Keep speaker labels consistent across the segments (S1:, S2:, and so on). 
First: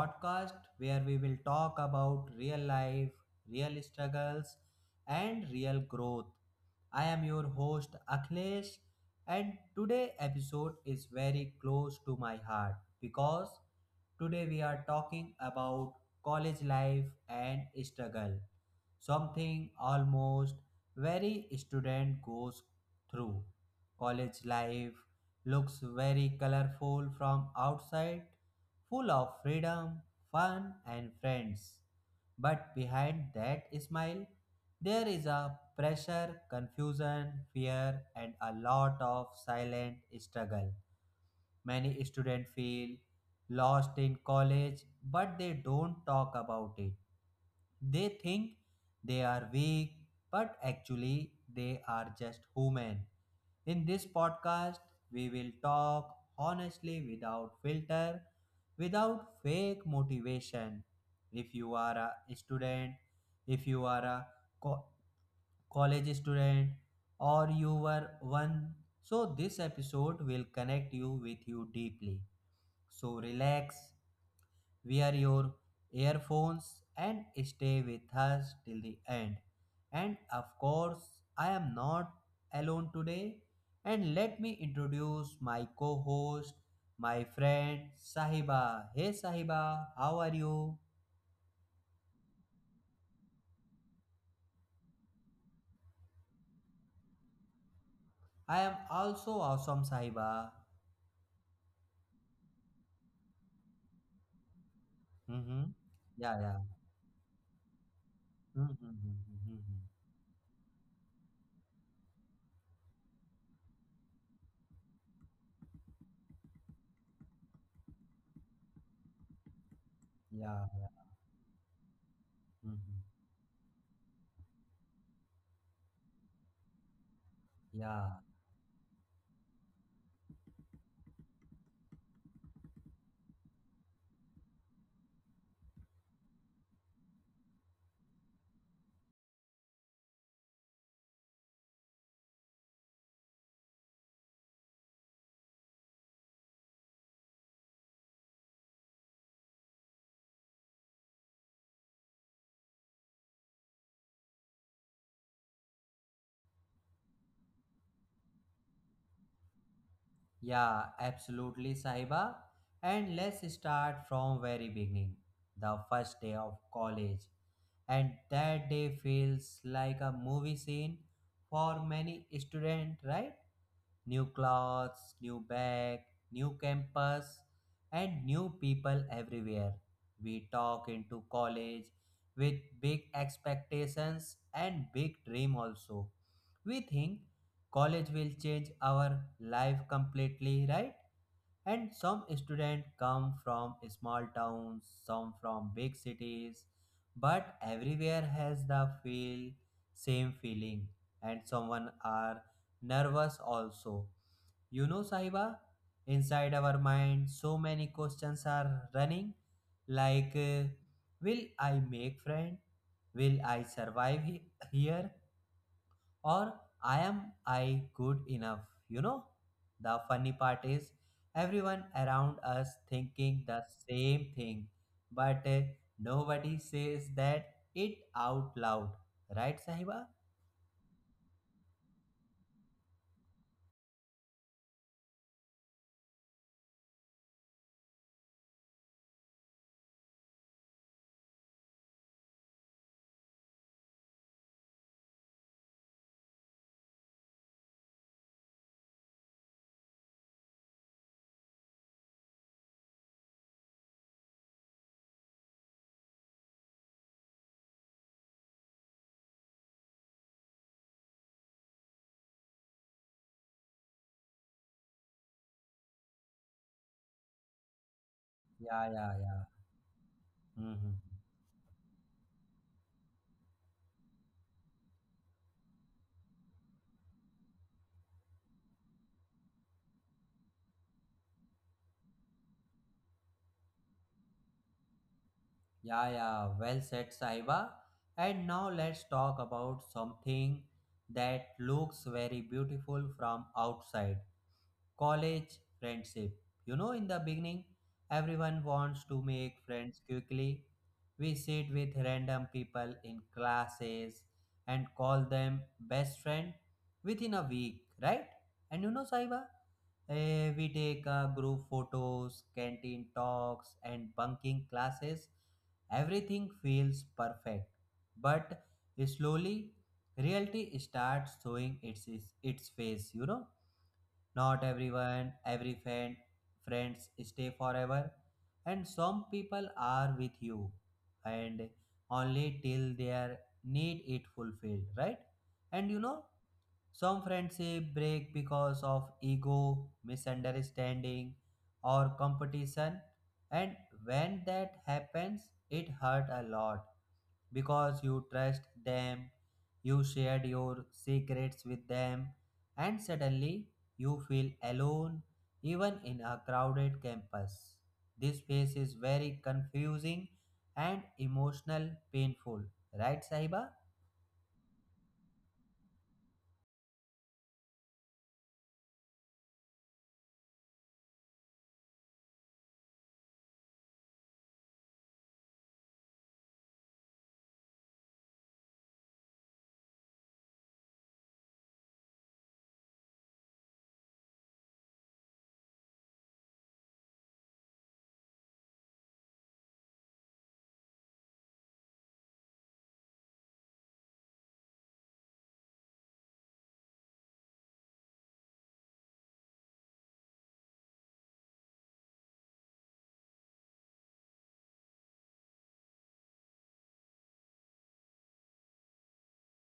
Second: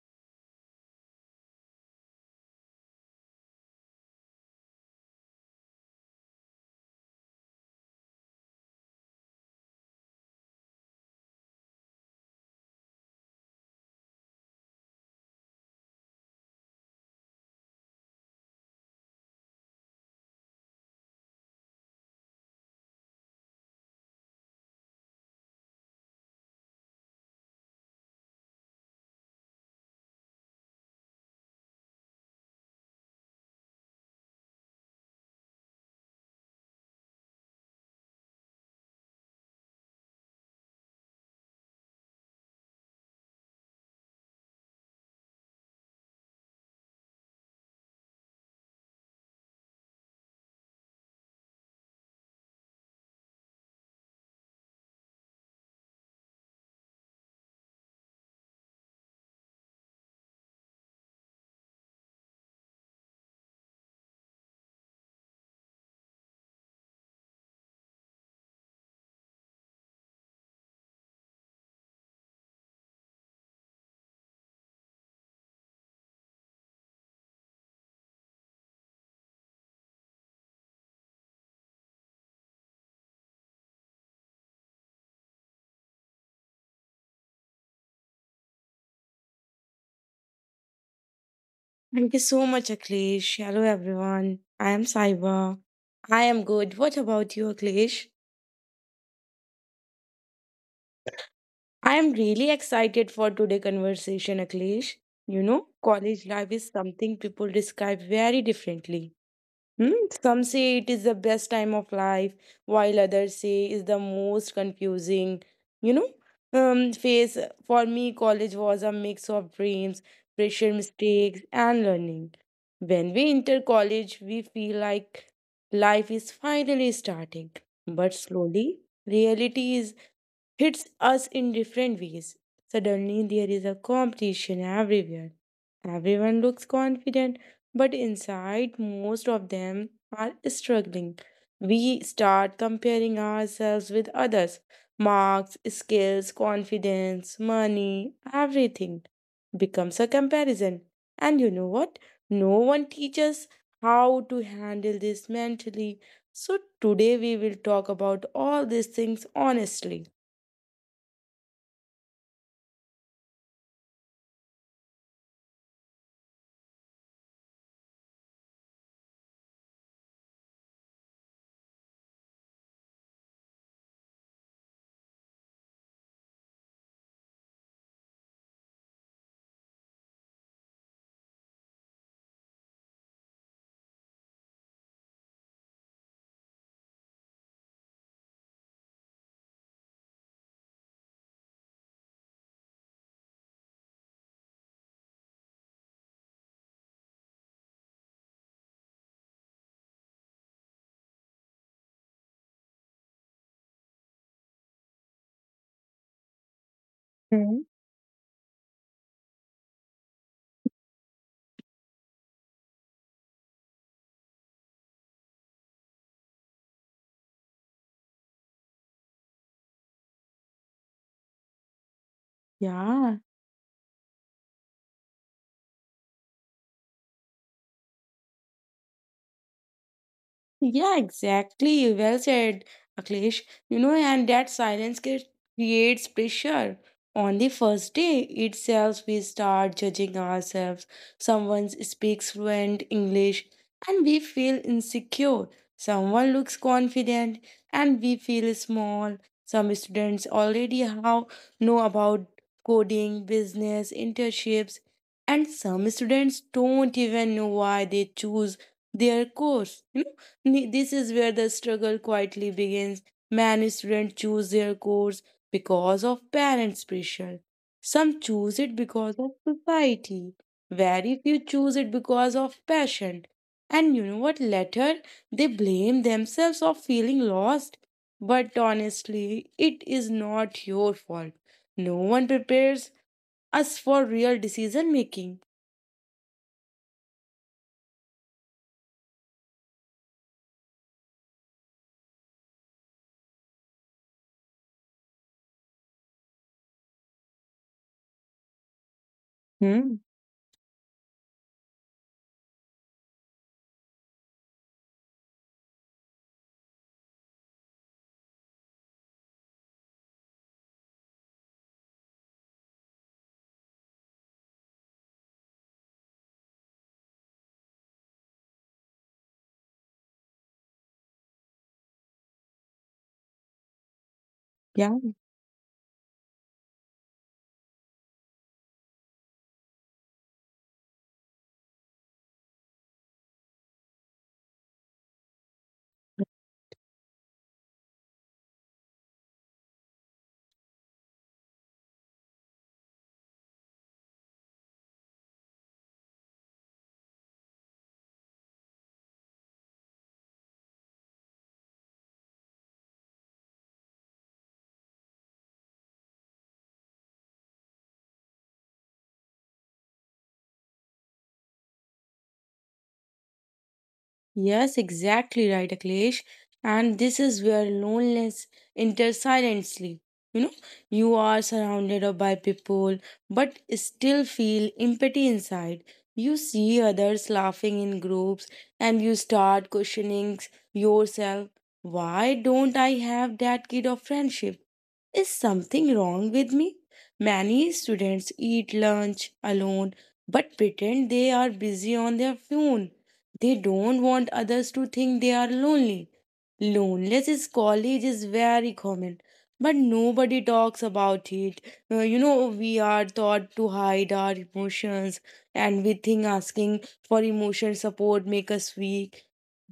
S1: podcast where we will talk about real life, real struggles, and real growth. I am your host Akhilesh, and today episode is very close to my heart because today we are talking about college life and struggle, something almost very student goes through. College life looks very colorful from outside, full of freedom, fun, and friends. But behind that smile, there is a pressure, confusion, fear, and a lot of silent struggle. Many students feel lost in college, but they don't talk about it. They think they are weak, but actually they are just human. In this podcast, we will talk honestly without filter, without fake motivation. If you are a student, if you are a co- college student, or you were one, so this episode will connect you with you deeply. So relax, wear your earphones and stay with us till the end. And of course, I am not alone today. And let me introduce my co host, my friend Sahiba. Hey Sahiba, how are you?
S2: Thank you so much, Aklesh. Hello, everyone. I am Saiba. I am good. What about you, Aklesh?
S1: I am also awesome, Sahiba.
S2: I am really excited for today's conversation, Aklesh. You know,
S1: Mm-hmm.
S2: college
S1: Yeah,
S2: life
S1: yeah.
S2: is something people describe very
S1: Mm-hmm, mm-hmm,
S2: differently.
S1: mm-hmm, mm-hmm.
S2: Hmm? Some say it is the best time of life, while others say is the most confusing. You know, phase for me, college was a mix of dreams,
S1: Yeah,
S2: pressure,
S1: yeah.
S2: mistakes, and learning. When
S1: Mm-hmm.
S2: we enter college, we feel like life is finally starting,
S1: Yeah.
S2: but slowly reality is hits us in different ways. Suddenly, there is a competition everywhere. Everyone looks confident but inside most of them are struggling. We start comparing ourselves with others marks, skills, confidence, money, everything becomes a comparison. And you know what? No one teaches how to handle this mentally. So today we will talk about all these things honestly.
S1: Yeah, absolutely, Sahiba. And let's start from very beginning, the first day of college. And that day feels like a movie scene for many students, right? New clothes, new bag, new campus, and new people everywhere. We talk into college with big expectations and big dream also. We think college will change our life completely, right? And some students come from small towns, some from big cities, but everywhere has the feel, same feeling, and someone are nervous also. You know Sahiba, inside our mind so
S2: Hmm.
S1: many questions are running like, will I make friend, will I survive here, or I good enough, you know? The funny part is everyone around us
S2: Yeah,
S1: thinking the same thing, but nobody says that it out loud, right, Sahiba?
S2: yeah, exactly. Well said, Akhilesh. You know, and that creates pressure. On the first day itself, we start judging ourselves. Someone speaks fluent English and we feel insecure. Someone looks confident and we feel small. Some students already how know about coding, business, internships, and some students don't even know why they choose their course. This is where the struggle quietly begins. Many students choose their course because of parents' pressure. Some choose it
S1: Yeah,
S2: because
S1: yeah,
S2: of
S1: yeah.
S2: society.
S1: Mhm.
S2: Very few choose it because of passion. And you know what? Later, they blame themselves of feeling lost. But honestly, it is not your fault. No one prepares us for real decision making.
S1: Yeah, yeah. Well said, Sahiba. And now let's talk about something that looks very beautiful from outside, college friendship. You know, in the beginning, everyone wants to make
S2: Hmm.
S1: friends quickly. We sit with random people in classes and call them best friend within a week, right? And you know, Saiba, we take group photos, canteen talks, and bunking classes. Everything feels perfect, but slowly reality starts showing its face. You know, not everyone, friends stay forever, and some people are with you, and only till their need it fulfilled, right? And you know, some friendship break because of ego, misunderstanding, or competition, and when that happens, it hurt a lot because you trust them, you shared your secrets with them, and suddenly you feel alone even in a crowded campus. This phase is very confusing and emotional painful, right Sahiba?
S2: Yes, exactly right, Akhilesh. And this is where loneliness enters silently. You know, you are surrounded of- by people, but still feel empty inside. You see others laughing in groups, and you start questioning yourself. Why don't I have that kind of friendship? Is something wrong with me? Many students eat lunch alone but pretend they are busy on their phone. They don't want others to think they are lonely. Loneliness in college is very common, but nobody talks about it. You know, we are taught to hide our emotions, and we think asking for emotional support make us weak.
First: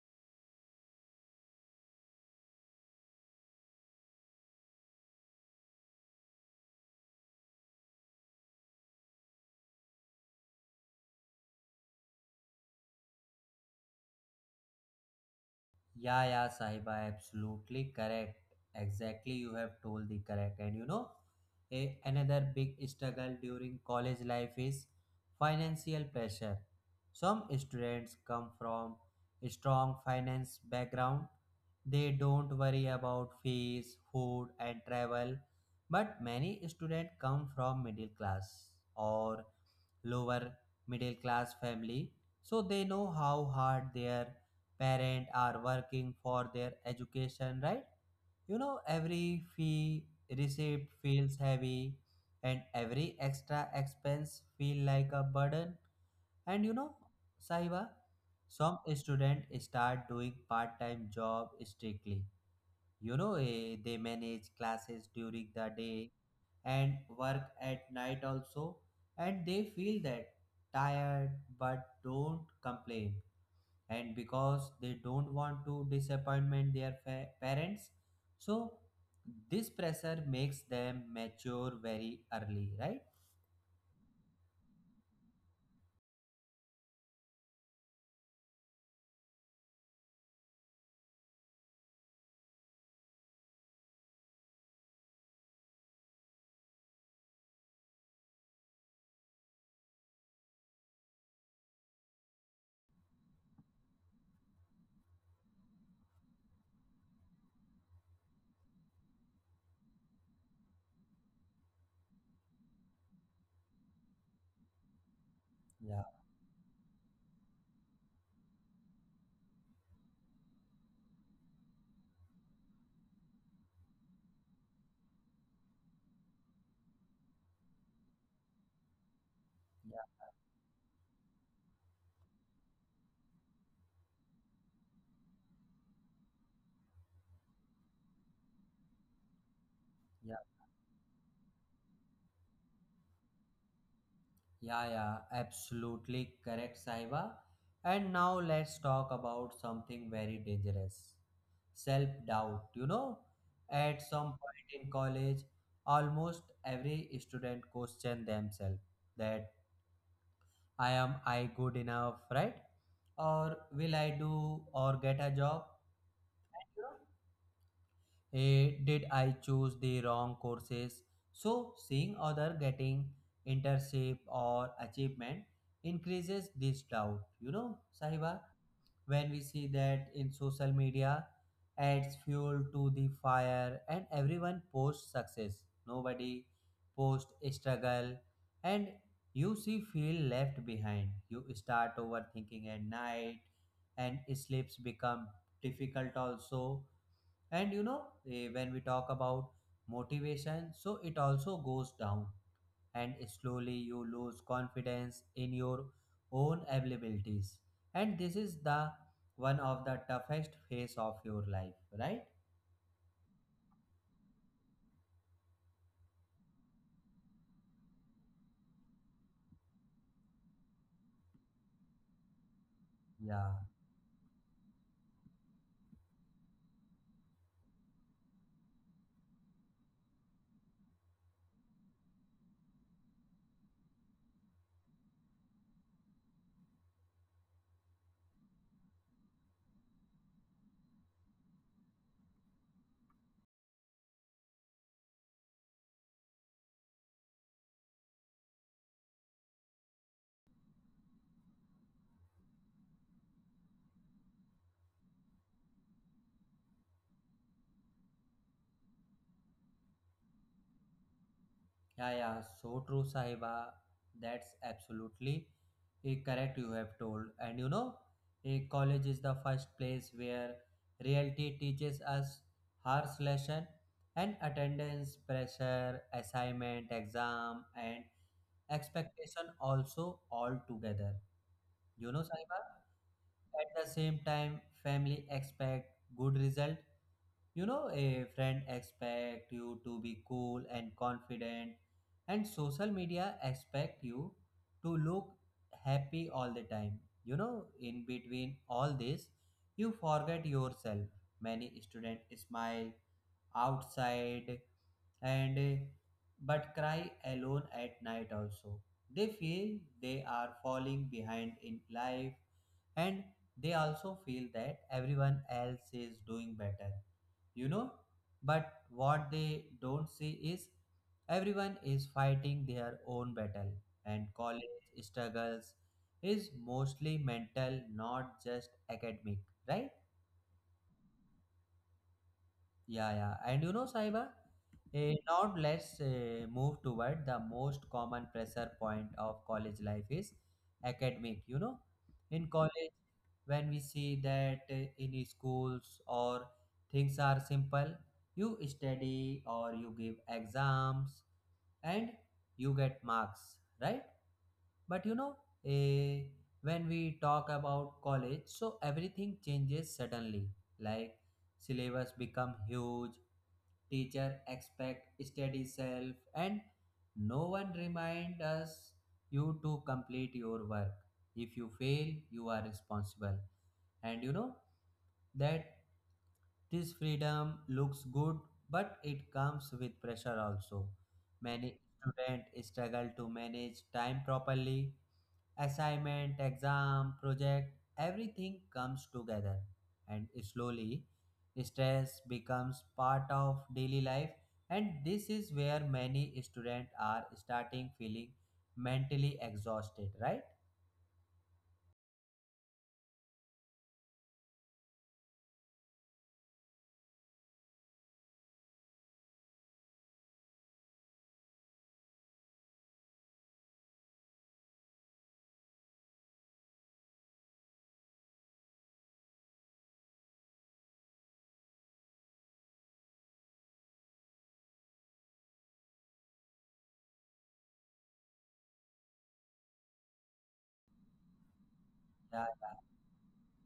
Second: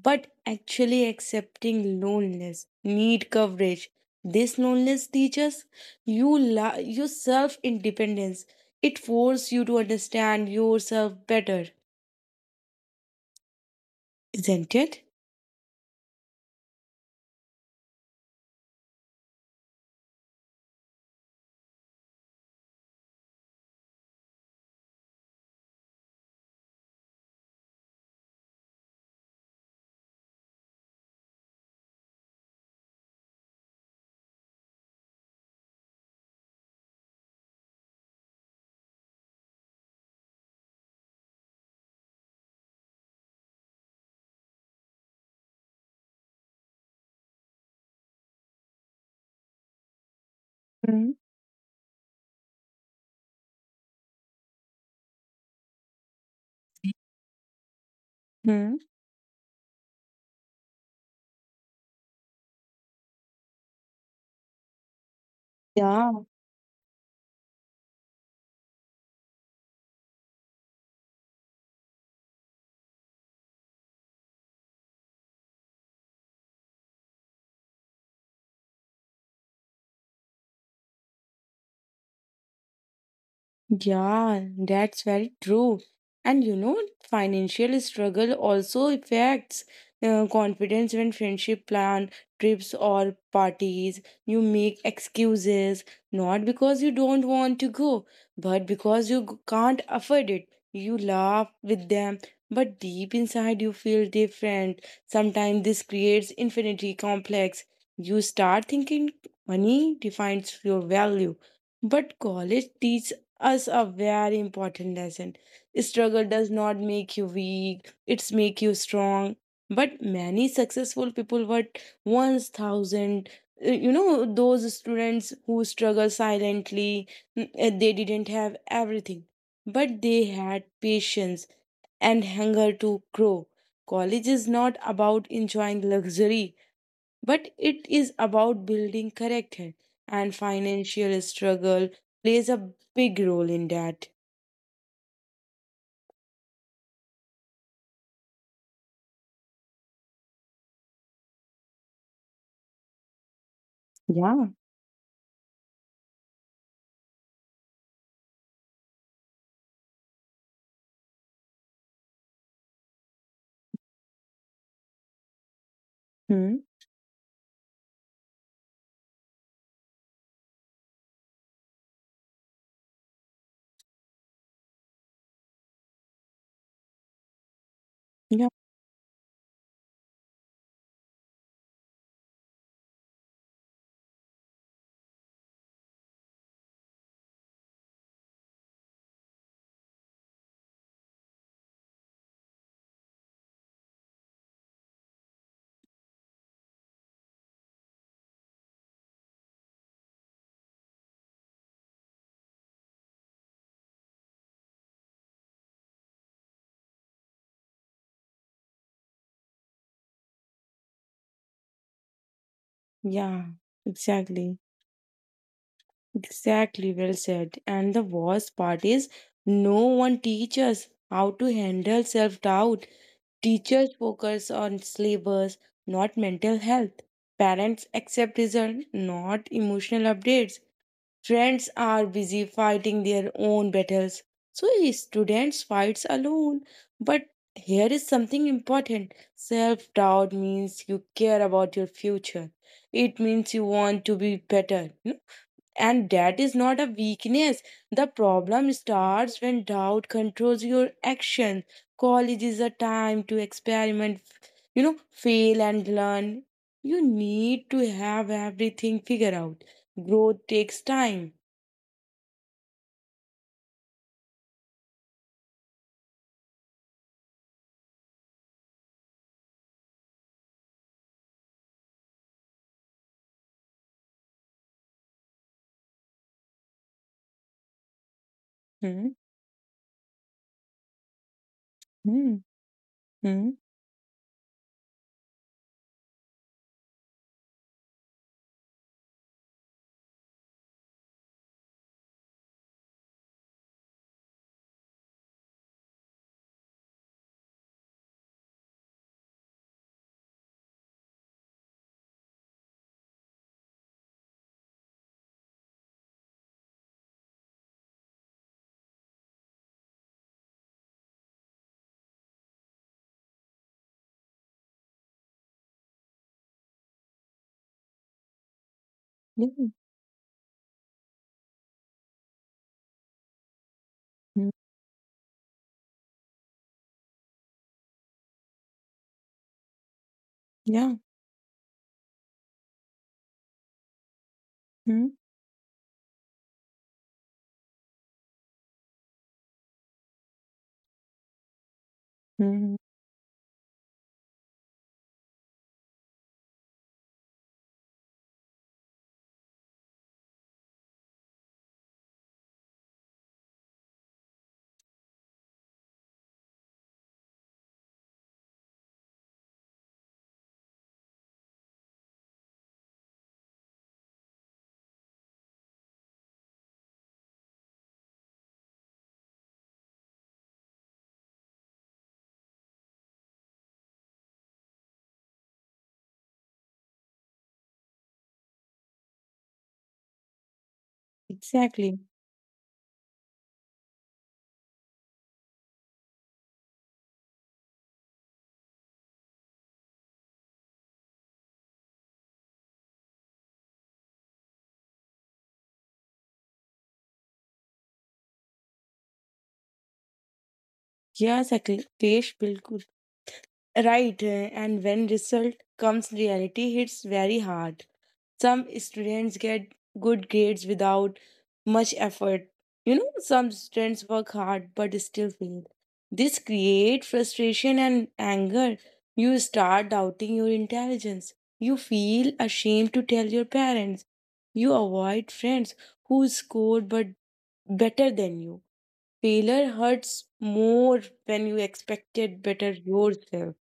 S2: But actually, accepting loneliness need coverage this loneliness teaches you your self independence. It forces you to understand yourself better, isn't it?
S1: Yeah, yeah, Sahiba, absolutely correct. Exactly, you have told the correct. And you know, another big struggle during college life is financial pressure. Some students come from a strong finance background. They don't worry about fees, food, and travel. But many students come from middle class or lower middle class family, so they know how hard their parents are working for their education, right? You know, every fee received
S2: Mm-hmm.
S1: feels heavy and every extra expense feel like a burden. And you know Sahiba, some
S2: Hmm.
S1: students start doing part-time job strictly, you know, they manage classes during the day
S2: Yeah.
S1: and work at night also, and they feel that tired but don't complain. And because they don't want to disappointment their parents, so this pressure makes them mature very early, right?
S2: Yeah, that's very true. And you know, financial struggle also affects confidence when friendship plan, trips or parties. You make excuses, not because you don't want to go, but because you can't afford it. You laugh with them, but deep inside you feel different. Sometimes this creates infinity complex. You start thinking money defines your value. But college teaches us a very important lesson.
S1: Yeah,
S2: Struggle does not make you weak, it's make you strong. But many successful people were once thousand you know those students who struggle silently they didn't have everything
S1: yeah,
S2: but they had patience and hunger to grow. College is not about enjoying luxury but it is about building character
S1: yeah.
S2: and financial struggle plays a big role in that.
S1: Yeah, yeah, absolutely correct, Saiba. And now let's talk about something very dangerous, self doubt. You know, at some
S2: Yeah.
S1: point in college, almost every student question themselves that I good enough, right? Or will I do or get a job?
S2: Hmm?
S1: Did I choose the wrong courses? So seeing other getting internship or achievement increases this doubt. You know, Sahiba,
S2: Yeah,
S1: when we see that in social media adds fuel to the fire and everyone posts success. Nobody posts struggle and you see feel left behind. You start overthinking at night and sleeps become difficult also. And you know, when we talk about motivation, so it also goes down and slowly you lose confidence in your own abilities, and this is the one of the toughest phase of your life, right?
S2: yeah, exactly, exactly. Well said, and the worst part is no one teaches how to handle self-doubt.
S1: yeah
S2: Teachers focus on syllabus, not mental health. Parents accept results, not emotional updates. Friends are busy fighting their own battles, so students fights alone. But here is something important. Self-doubt means you care about your future. It means you want to be better, you know? And that is not a weakness. The problem starts when doubt controls your action. College is a time to experiment, you know, fail and learn. You need to have everything figured out. Growth takes time.
S1: Yeah, yeah, so true, Sahiba. That's absolutely correct, you have told. And you know, a college is the first place where reality teaches us harsh lesson, and attendance, pressure, assignment, exam, and
S2: Mhm.
S1: expectation also all together. You know,
S2: Mhm.
S1: Sahiba?
S2: Mhm.
S1: At the same time, family expect good result, you know, a friend expect you to be cool and confident and social media expect you to look happy all the time. You know, in between all this, you forget yourself. Many students smile outside and but cry alone at night also. They feel they are falling behind in life and they also feel that everyone else is doing better, you know, but what they
S2: Yeah.
S1: don't see is everyone is fighting their own battle, and
S2: Mhm.
S1: college struggles is mostly mental, not just academic, right?
S2: Yeah.
S1: Yeah, yeah. And you know, Saiba,
S2: Mhm.
S1: now let's move toward the most common pressure point of college life is academic. You know, in
S2: Mhm.
S1: college, when we see that in schools or things are simple, you study or you give exams and you get marks, right? But you know, eh, when we talk about college, so everything changes suddenly. Like syllabus become huge, teacher expect steady self, and no one remind us you to complete your work. If you fail, you are responsible. And you know, that this freedom looks good but it comes with pressure also. Many
S2: Exactly.
S1: students struggle to manage time properly, assignment, exam, project, everything comes together. And slowly, stress becomes part of daily life. And this is where many students are starting feeling mentally exhausted, right?
S2: Yes, Akhilesh, bilkul. Right. And when result comes, reality hits very hard. Some students get good grades without much effort. You know, some students work hard but still fail. This creates frustration and anger. You start doubting your intelligence. You feel ashamed to tell your parents. You avoid friends who scored but better than you. Failure hurts more when you expected
S1: Yeah, yeah.
S2: better yourself,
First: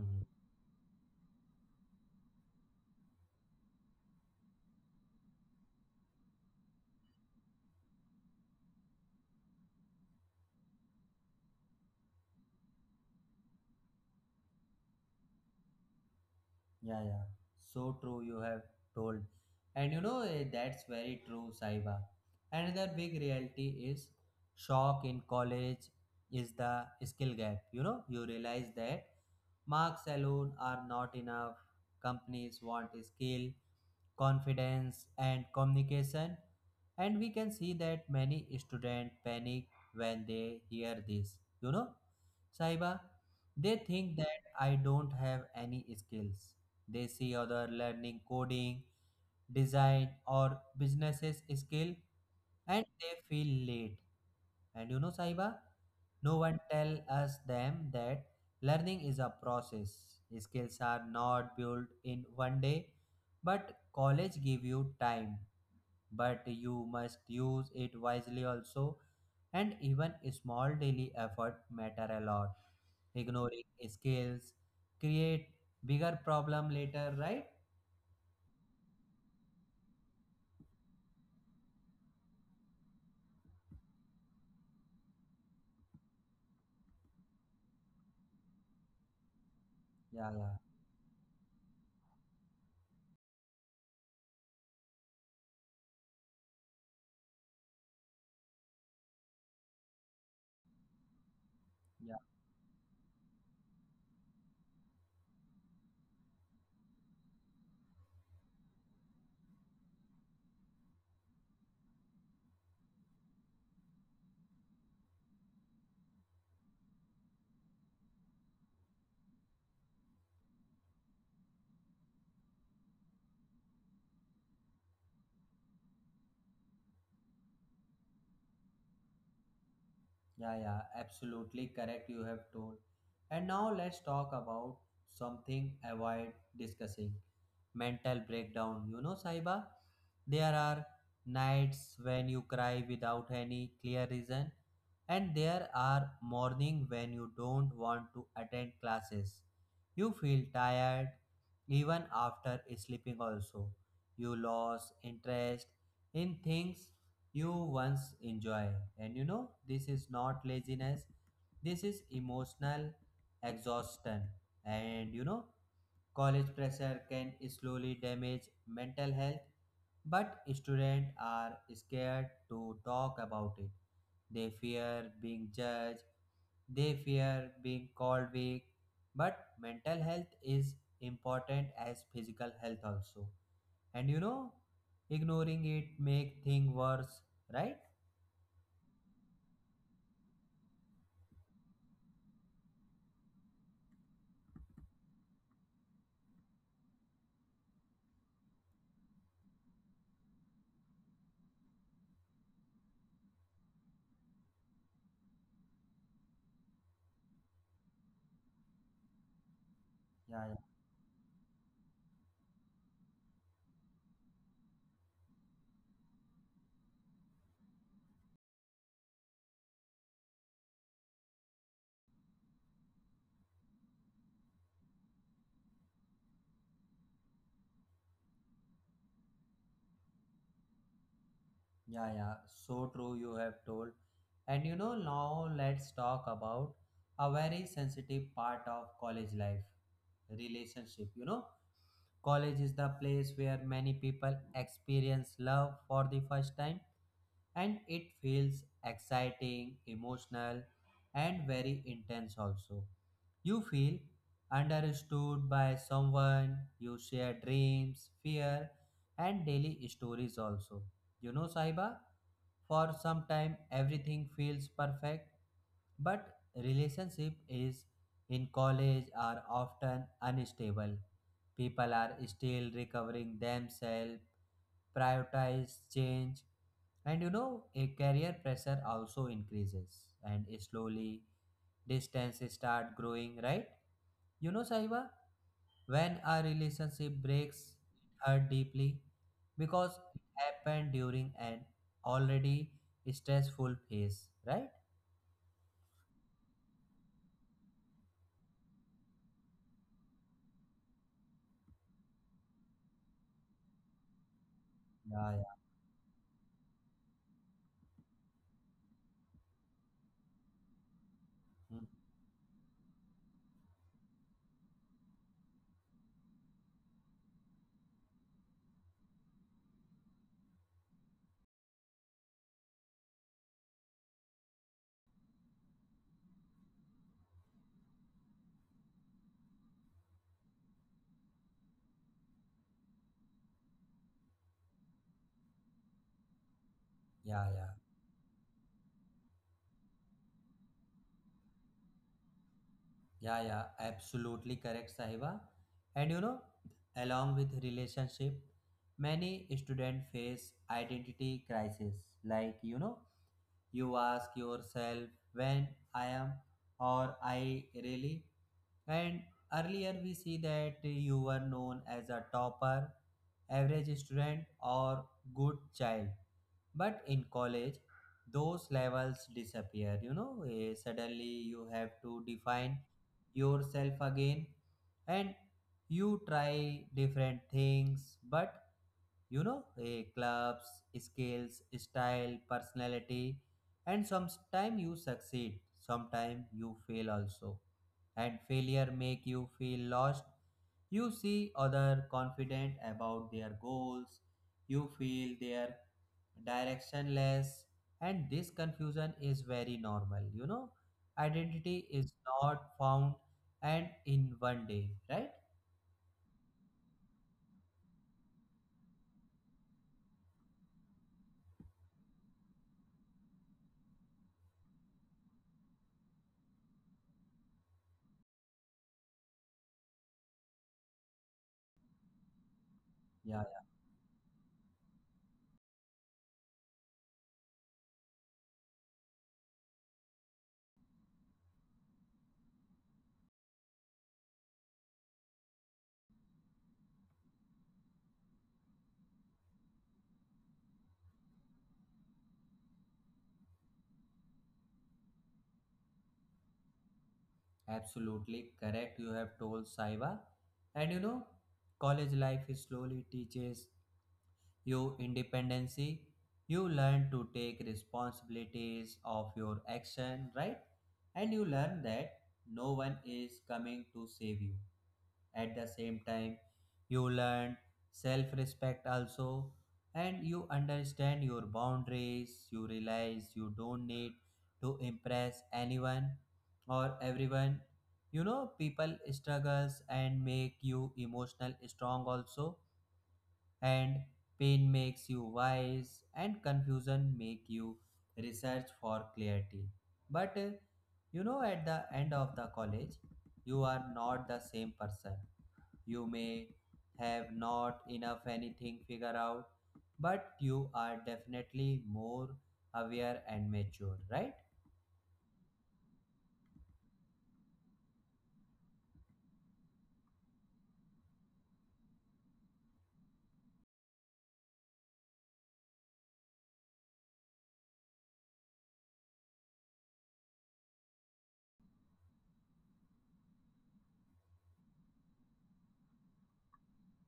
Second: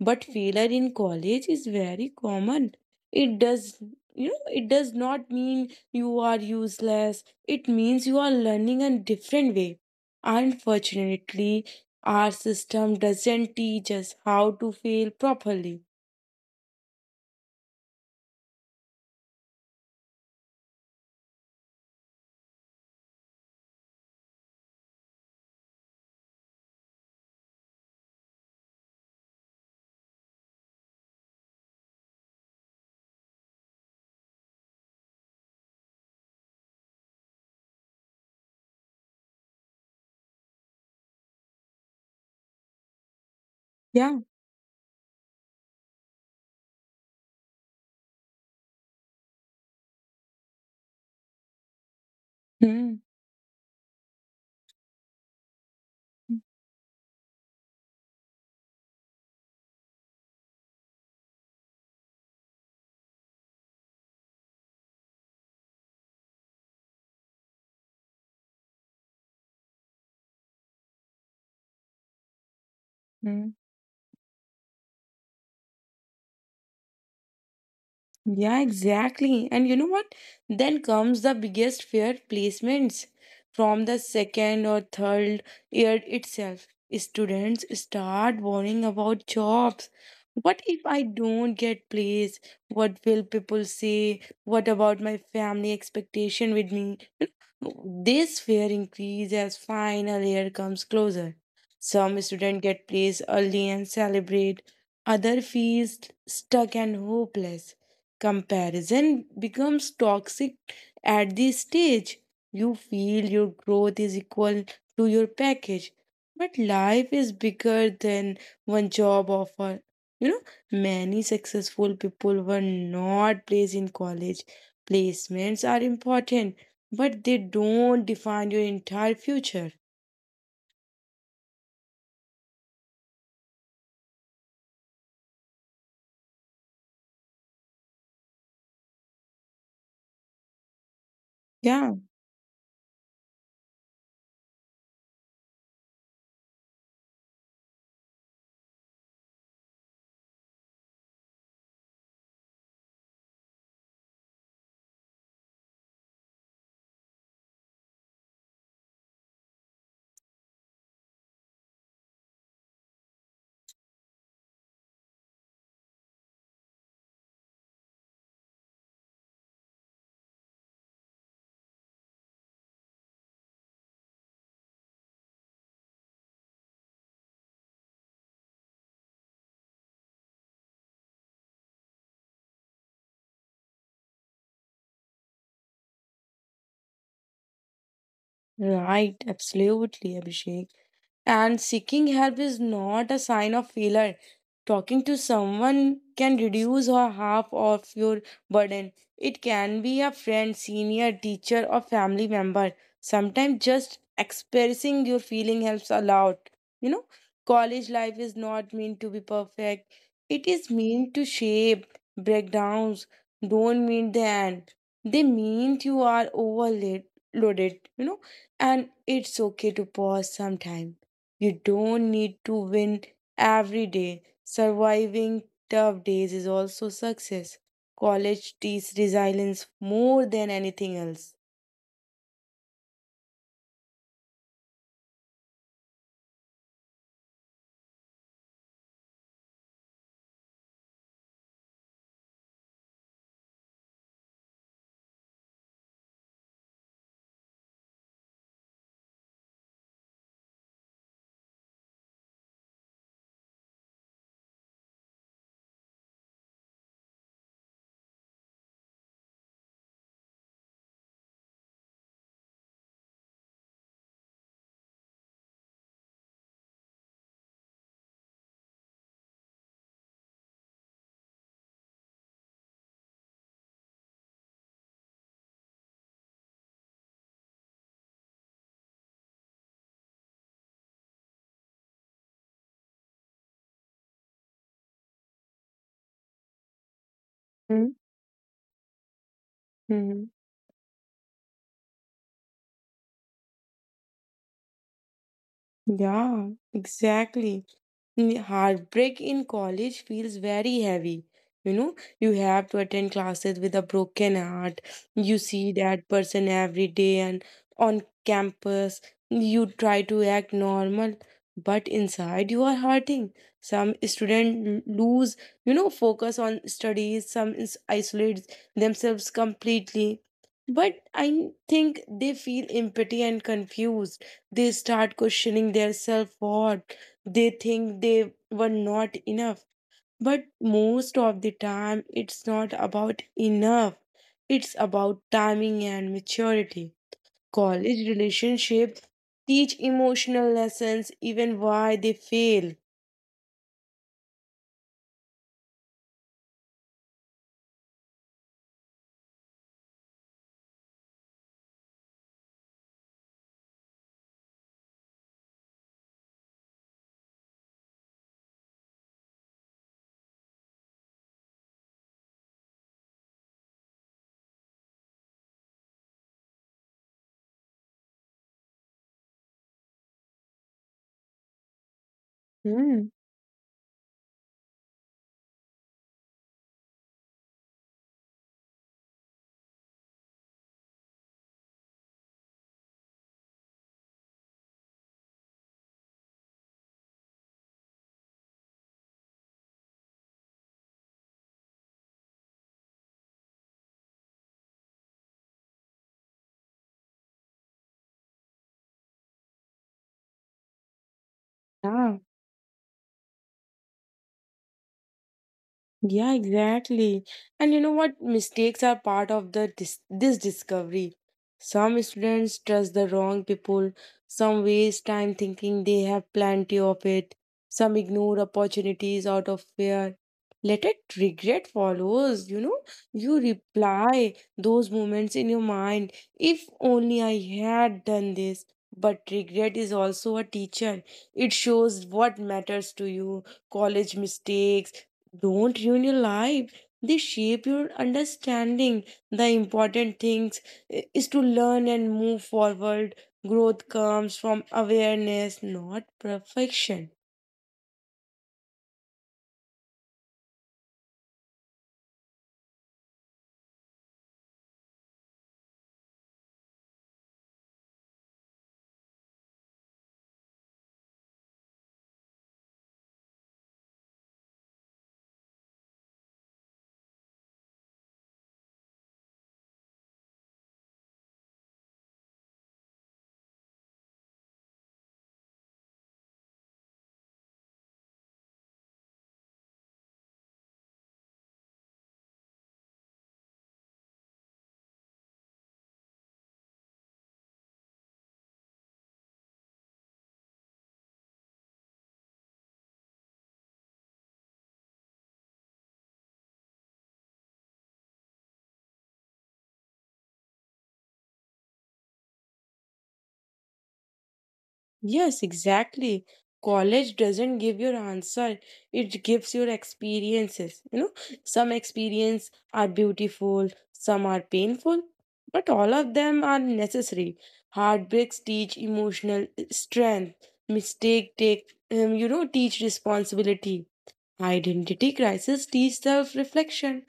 S2: but failure in college is very common. It does, you know, it does not mean you are useless. It means you are learning a different way. Unfortunately, our system doesn't teach us how to fail properly.
S1: Yeah, yeah. So true, you have told. And you know, that's very true, Saiba. Another big reality is shock in college is the skill gap. You know, you realize that marks alone are not enough. Companies want skill, confidence and communication, and we can see that many students panic when they hear this. You know Saiba, they think
S2: Yeah.
S1: that I don't have any skills. They see other learning coding, design or businesses skill, and
S2: Hmm.
S1: they feel late. And you know, Saiba, no one tell us them that learning is a process. Skills are not built in one day, but college give you time. But you must use it wisely also. And even small daily effort matter a lot.
S2: Mm.
S1: Ignoring skills create bigger problem later, right?
S2: Yeah, exactly. And you know what? Then comes the biggest fear placements from the second or third year itself. Students start worrying about jobs.
S1: Yeah, yeah,
S2: What if I don't get placed? What will people say? What about my family expectation with me? This fear increases as final year comes closer.
S1: yeah.
S2: Some students get placed early and celebrate, others feel stuck and hopeless. Comparison becomes toxic at this stage. You feel your growth is equal to your package. But life is bigger than one job offer. You know, many successful people were not placed in college. Placements are important but they don't define your entire future.
S1: Yeah, yeah, absolutely correct. You have told. And now let's talk about something avoid discussing, mental breakdown. You know, Saiba, there are
S2: Yeah,
S1: nights when you cry without any clear reason, and there are morning when you don't want to attend classes. You feel tired even after sleeping, also. You lose interest in things you once enjoy. And you know, this is not laziness, this is emotional exhaustion. And you know, college pressure can slowly damage mental health, but students are scared to talk about it. They fear being judged, they fear being called weak, but mental health is important as physical health also. And you know, ignoring it make things worse, right?
S2: right. Absolutely, Abhishek. And seeking help is not a sign of failure. Talking to someone can reduce or half of your burden. It can be a friend, senior, teacher, or family member. Sometimes just expressing your feeling helps a lot. You know, college life is not meant to be perfect.
S1: Yeah,
S2: It
S1: yeah,
S2: is meant to shape breakdowns. Don't mean the end. They mean you are overloaded, you know, and it's okay to pause sometime. You don't need to win every day. Surviving tough days is also success. College teaches resilience more than anything else.
S1: yeah, yeah. So true, you have told. And you know, now let's talk about a very sensitive part of college life, relationship. You know, college is the place where many people experience love for the first time and it feels exciting, emotional, and very intense also. You feel understood by someone, you share dreams, fear, and daily stories also. You know, Saiba, for some time everything feels perfect but relationship is in college are often unstable. People are still recovering themselves, prioritize change, and you know a career pressure also increases and slowly distance start growing, right? You know Saiba, when a relationship breaks it hurt deeply because it
S2: Mm-hmm.
S1: happened during an already stressful phase, right?
S2: Yeah, exactly. Mm, heartbreak in college feels very heavy. You know, you have to attend classes with a broken heart. You
S1: Yeah,
S2: see that person every day and on campus. You try to act normal,
S1: yeah.
S2: but inside you are hurting. Some students lose, you know, focus on studies. Some isolate themselves completely. But I think they feel empty and confused. They start questioning their self worth, they think they were not enough. But most of the time, it's not about enough, it's about timing and maturity.
S1: Yeah, yeah,
S2: College relationships teach emotional lessons, even why they fail.
S1: yeah, yeah, absolutely correct, Sahiba. And you know, along with relationship, many students face identity crisis. Like, you know, you ask yourself when I am or I really. And earlier we see that you were known as a topper, average student, or good child. But in college those levels disappear, you know. Suddenly you have to define yourself again, and you try different things, but you know, clubs, skills, style, personality, and sometimes you succeed, sometimes you fail also, and failure make you feel lost. You see other confident about their goals, you feel their directionless, and this confusion is very normal, you know, identity is
S2: Yeah.
S1: not found and in one day, right?
S2: Yeah, exactly. And you know what? Mistakes are part of the this discovery. Some students trust the wrong people. Some waste time thinking they have plenty of it. Some ignore opportunities out of fear. Later, regret follows. You know, you
S1: Yeah.
S2: reply those moments in your mind. If only I had done this. But regret is also a teacher. It shows what matters to you. College mistakes don't ruin your life, they shape your understanding the important things is to learn and move forward. Growth comes from awareness, not perfection.
S1: Absolutely correct, you have told Saiba. And you know, college life slowly teaches you independency. You learn to take responsibilities of your action, right? And you learn that no one is coming to save you at the same time you learn self respect also, and you understand your boundaries. You realize you don't need to impress anyone or everyone. You know people struggles and make you emotional strong also. And pain makes you wise and confusion make you research for clarity. But you know, at the end of the college you are not the same person. You may have not enough anything figured out, but you are definitely more aware and mature, right?
S2: Yes, exactly. College doesn't give your answer, it gives your experiences. You know, some experience are beautiful, some are painful, but all of them are necessary. Heartbreaks teach emotional strength. Mistake take you know teach responsibility. Identity crisis teach self reflection.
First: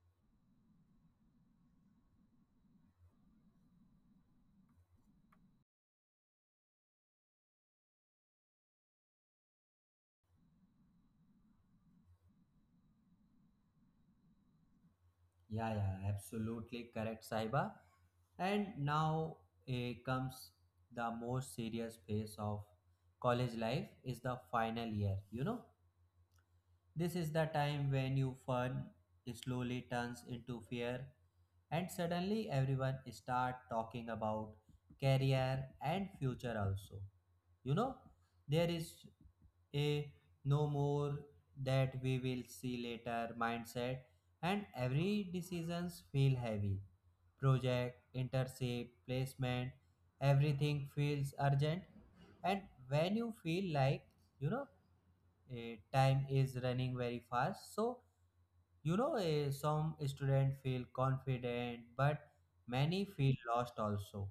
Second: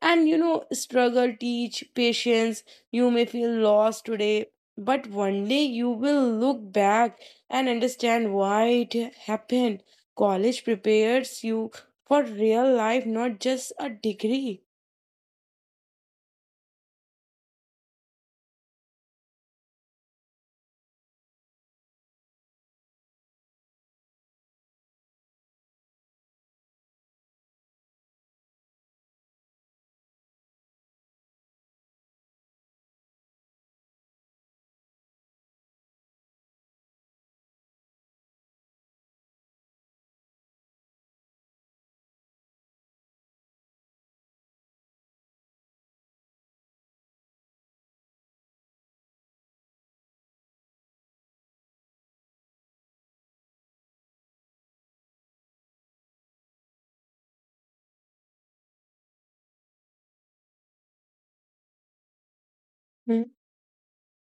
S2: And you know, struggle teach patience. You may feel lost today, but one day you will look back and understand why it happened. College prepares you for real life, not just a degree.
S1: Yeah, yeah, absolutely correct, Saiba. And now comes the most serious phase of college life is the final year. You know, this is the time when your fun slowly turns into fear, and suddenly everyone start talking about career and future also. You know, there is a no more that we will see later mindset, and every decisions feel heavy. Project, internship, placement, everything feels urgent. And when you feel like, you know time is running very fast, so some students feel confident, but many
S2: Hmm.
S1: feel lost also.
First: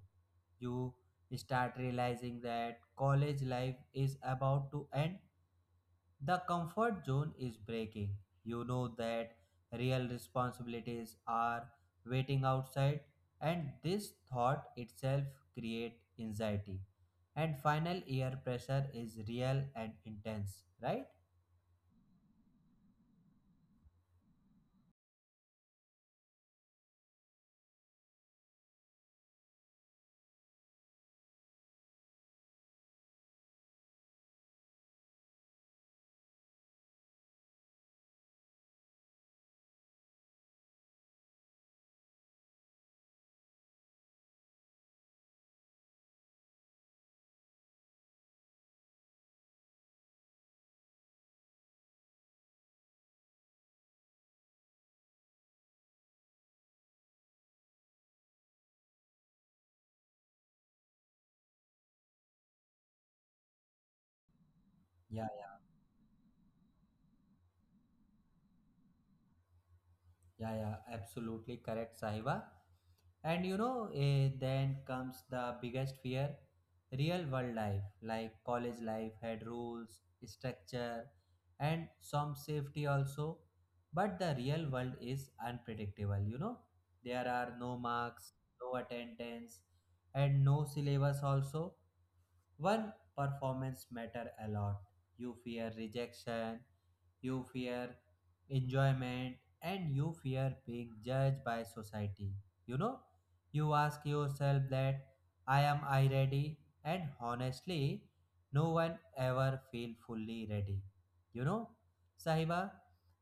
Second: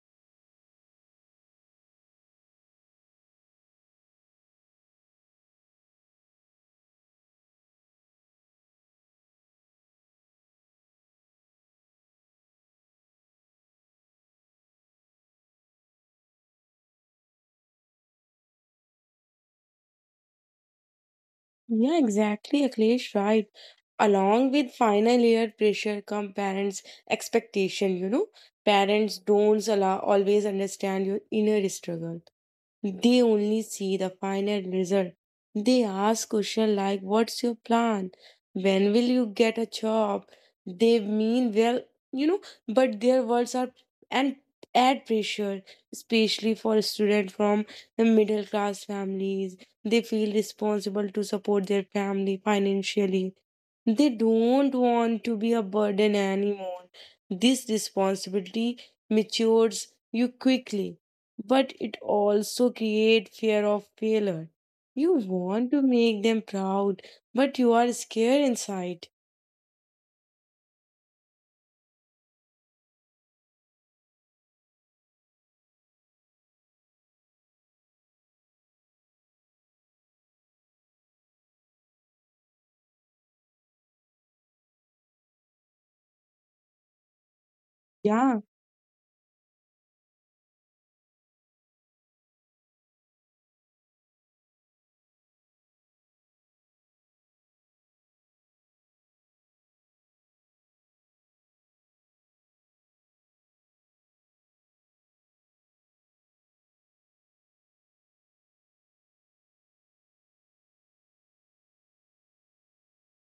S1: You start realizing that college life is about to end. The comfort zone is breaking. You know that real responsibilities are waiting outside, and this thought itself create anxiety. And final year pressure is real and intense, right?
S2: Yeah, exactly, Akhilesh, right. Along with final year pressure come parents' expectation, you know. Parents don't allow, always understand your inner struggle. They only see the final result. They ask questions like, "What's your plan? When will you get a job?" They mean well, you know, but their words are and add pressure, especially for students from the middle class families. They feel responsible to support their family financially. They don't want to be a burden anymore. This responsibility matures you quickly, but it also creates fear of failure. You
S1: Yeah, yeah,
S2: want to make them proud, but you are scared inside.
S1: yeah, yeah, absolutely correct, Sahiba. And you know, then comes the biggest fear, real world life. Like, college life had rules, structure, and some safety also. But the real world is unpredictable, you know. There are no marks,
S2: Yeah.
S1: no attendance, and no syllabus also. One performance matter a lot. You fear rejection, you fear enjoyment, and you fear being judged by society. You know, you ask yourself that I am I ready? And honestly, no one ever feel fully ready. You know, Sahiba,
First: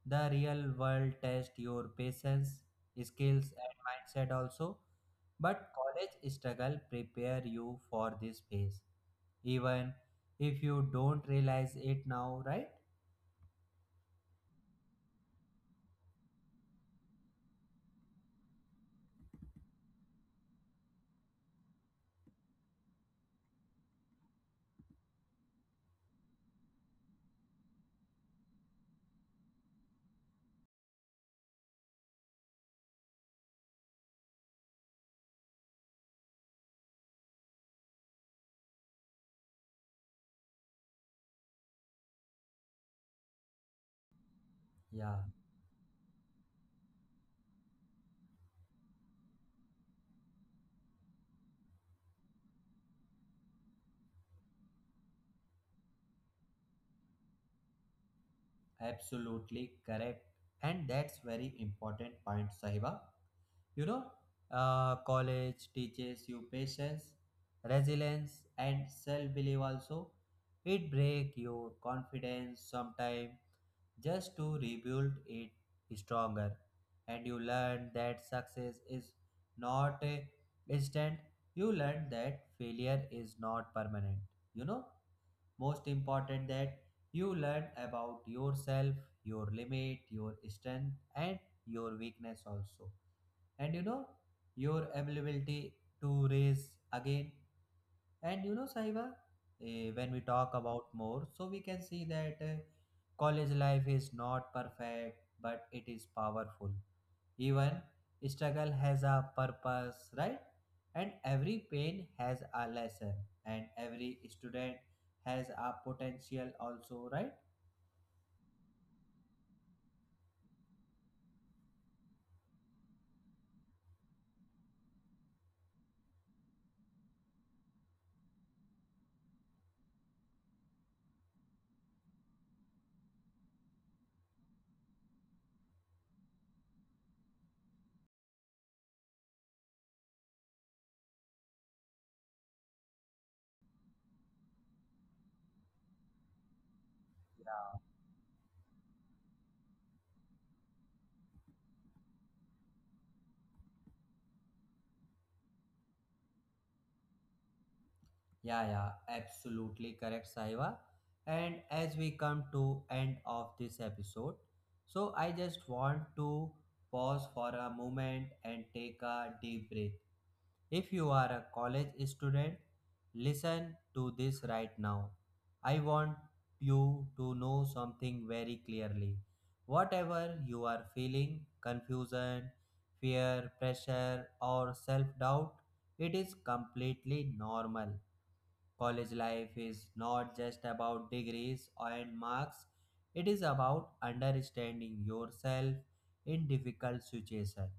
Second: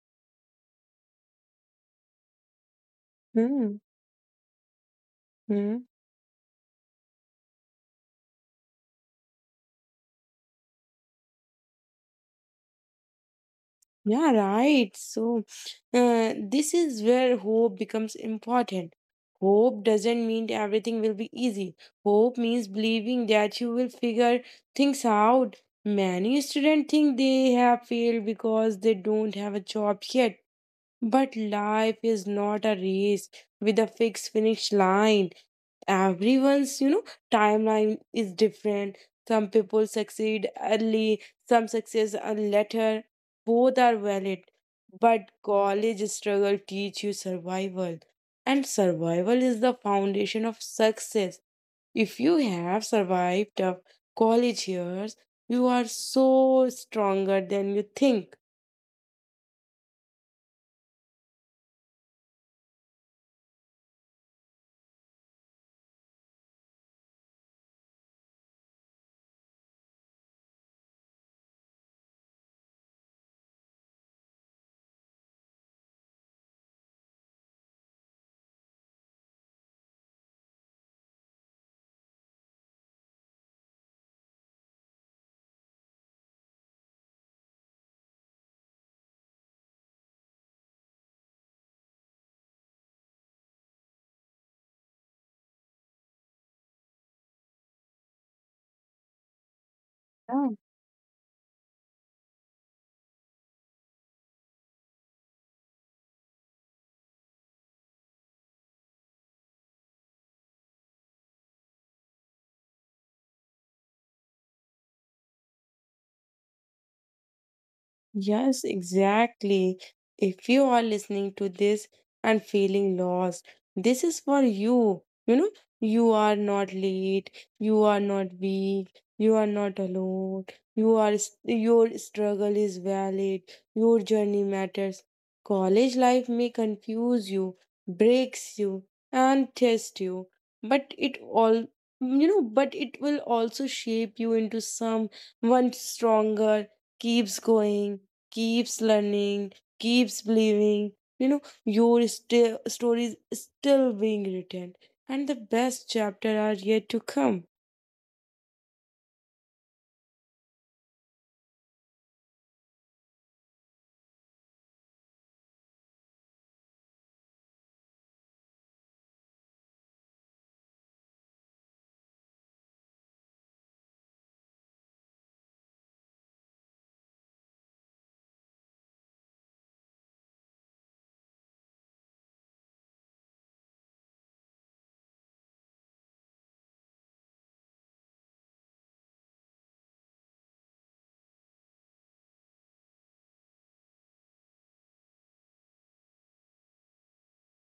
S1: the real world test your patience, skills and
S2: Hmm.
S1: mindset also. But
S2: Hmm.
S1: college struggle prepare you for this phase, even if you don't realize it now, right?
S2: Yeah, right. So, this is where hope becomes important. Hope doesn't mean everything will be easy. Hope means believing that you will figure things out. Many students think they have failed because they don't have a job yet. But life is not a race with a fixed finish line. Everyone's, you know, timeline is different. Some people succeed early, some success are later, both are valid.
S1: Yeah,
S2: But college struggle teach you survival, and survival is the foundation of success. If you have survived tough college years, you are so stronger than you think.
S1: absolutely correct. And that's very important point, Sahiba. You know, college teaches you patience, resilience, and self belief also. It breaks your confidence sometimes, just to rebuild it stronger. And you learn that success is not a instant. You learn that failure is not permanent. You know, most important that you learn about yourself, your limit, your strength, and your weakness also. And you know your availability to raise again. And you know, saiba, when we talk about more, so we can see that college life is not perfect, but it is powerful. Even struggle has a purpose, right? And every pain has a lesson, and every student has a potential also, right?
S2: Yes, exactly. If you are listening to this and feeling lost, this is for you. You know, you are not late, you are not weak, you are not alone. You are your struggle is valid. Your journey matters. College life may confuse you, breaks you, and test you, but it all, you know, but it will also shape you into someone stronger, keeps
S1: Yeah.
S2: going, keeps learning, keeps believing. You know, your story is still being written, and the best chapter are yet to come.
S1: Yeah, yeah, absolutely correct, Saiva. And as we come to end of this episode, so I just want to pause for a moment and take a deep breath. If you are a college student, listen to this right now. I want you to know something very clearly. Whatever you are feeling, confusion, fear, pressure, or self doubt, it is completely normal. College life is not just about degrees and marks, it is about understanding yourself in difficult situations.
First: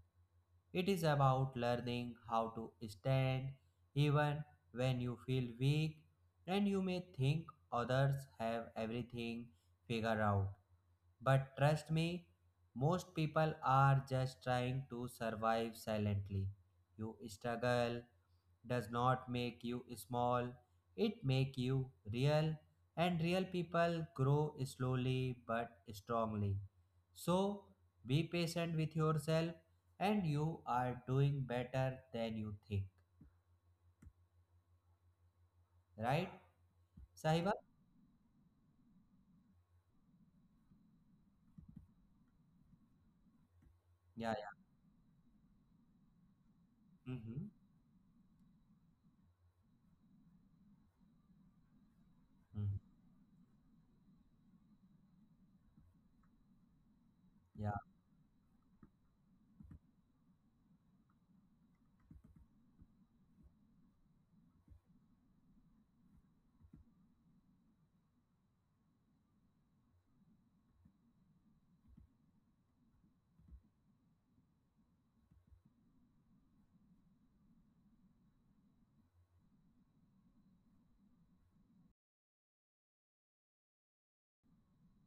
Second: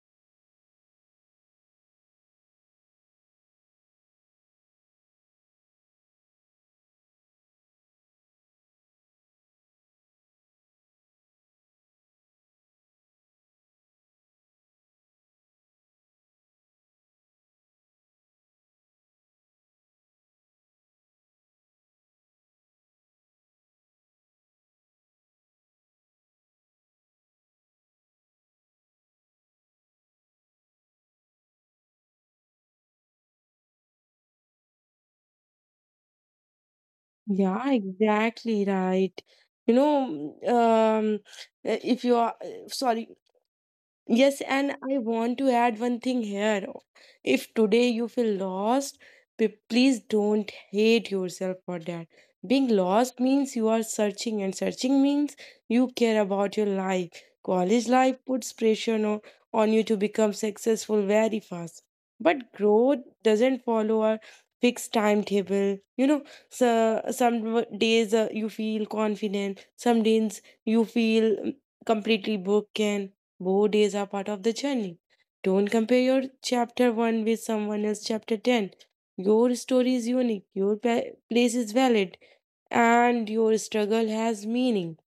S1: It is about learning how to stand even when you feel weak. And you may think others have everything figured out. But trust me, most people are just trying to survive silently. You struggle, does not make you small, it make you real. And real people grow slowly but strongly. So be patient with yourself, and you are doing better than you think, right, sahiba?
S2: Yeah, exactly right. You know, um, if you are sorry,
S1: Yeah,
S2: yes,
S1: yeah,
S2: and I want to add one thing here.
S1: mm-hmm.
S2: If today you feel lost, please don't hate yourself for that. Being
S1: Hmm.
S2: lost means you are searching, and searching means you care about your life.
S1: Yeah.
S2: College life puts pressure on you to become successful very fast. But growth doesn't follow a fixed timetable. You know, so some days you feel confident, some days you feel mm, completely broken. Both days are part of the journey. Don't compare your chapter 1 with someone else's chapter 10. Your story is unique, your place is valid, and your struggle has meaning.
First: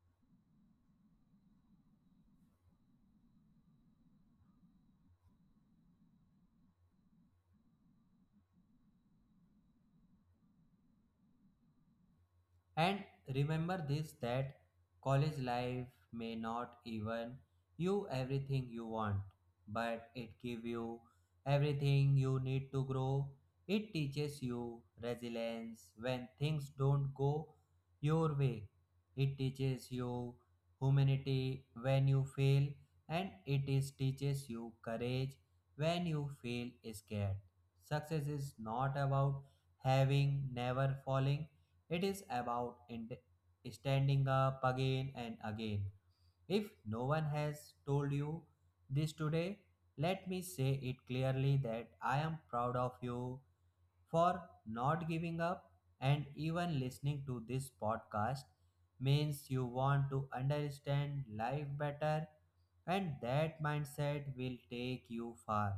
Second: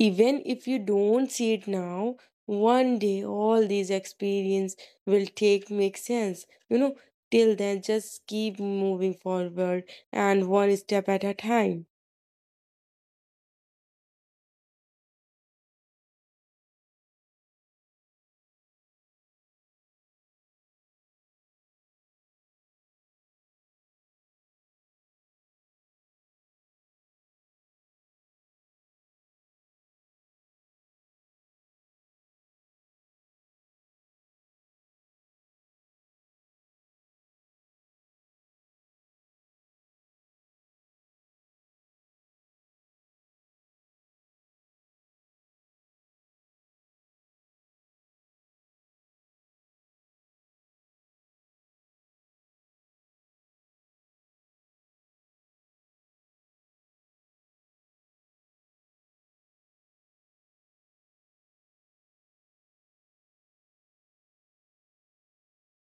S2: Even if you don't see it now, one day all these experience will take make sense. You know, till then just keep moving forward and one step at a time.
S1: And remember this that college life may not even you everything you want, but it give you everything you need to grow. It teaches you resilience when things don't go your way. It teaches you humanity when you fail, and it is teaches you courage when you feel scared. Success is not about having never falling, it is about standing up again and again. If no one has told you this today, let me say it clearly that I am proud of you for not giving up, and even listening to this podcast means you want to understand life better, and that mindset will take you far.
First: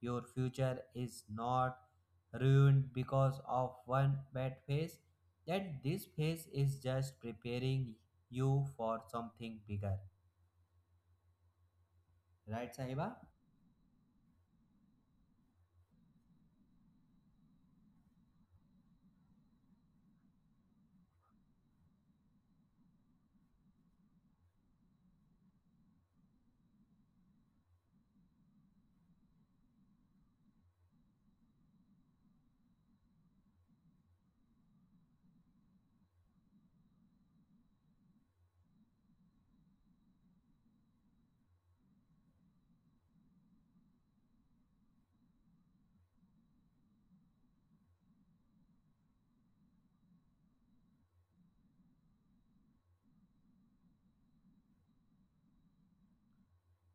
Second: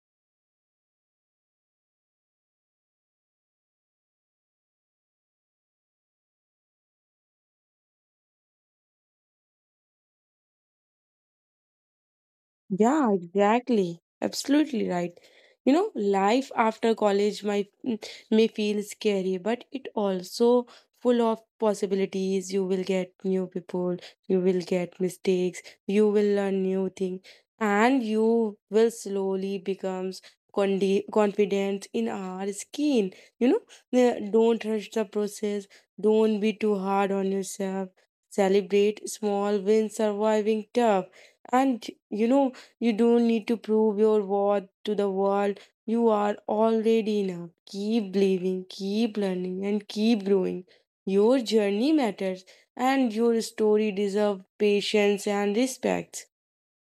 S1: Your future is not ruined because of one bad phase, and this phase is just preparing you for something bigger. Right,
S2: Yeah,
S1: Sahiba?
S2: exactly. Absolutely right. You know, life after college might mm, may feel scary, but it also full of possibilities. You will get new people, you will get mistakes, you will learn new things, and you will slowly becomes confident in our skin. You know, don't rush the process. Don't be too hard on yourself. Celebrate small wins, surviving tough, and you know you don't need to prove your worth to the world. You are already enough. Keep believing, keep learning, and keep growing. Your journey matters, and your story deserves patience and respect.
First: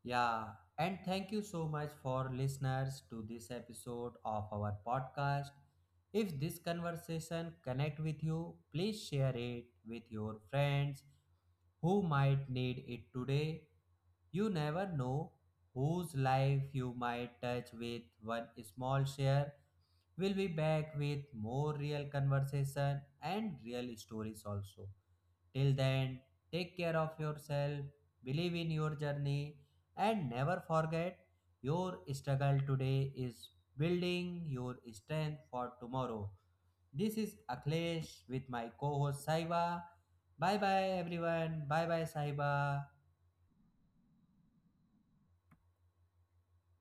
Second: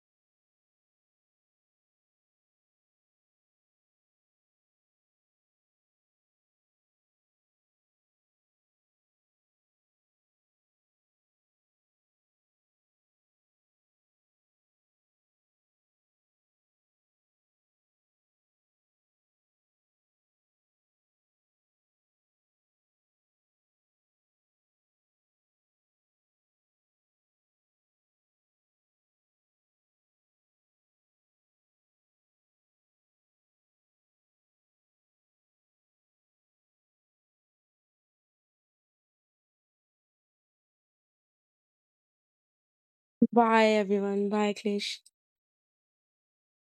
S1: Yeah. And thank you so much for listeners to this episode of our podcast. If this conversation connect with you, please share it with your friends who might need it today. You never know whose life you might touch with one small share. We'll be back with more real conversation and real stories also. Till then, take care of yourself, believe in your journey, and never forget your struggle today is building your strength for tomorrow. This is Akhilesh with my co host Saiba. Bye bye everyone. Bye bye Saiba.
S2: Bye, everyone. Bye, Klish.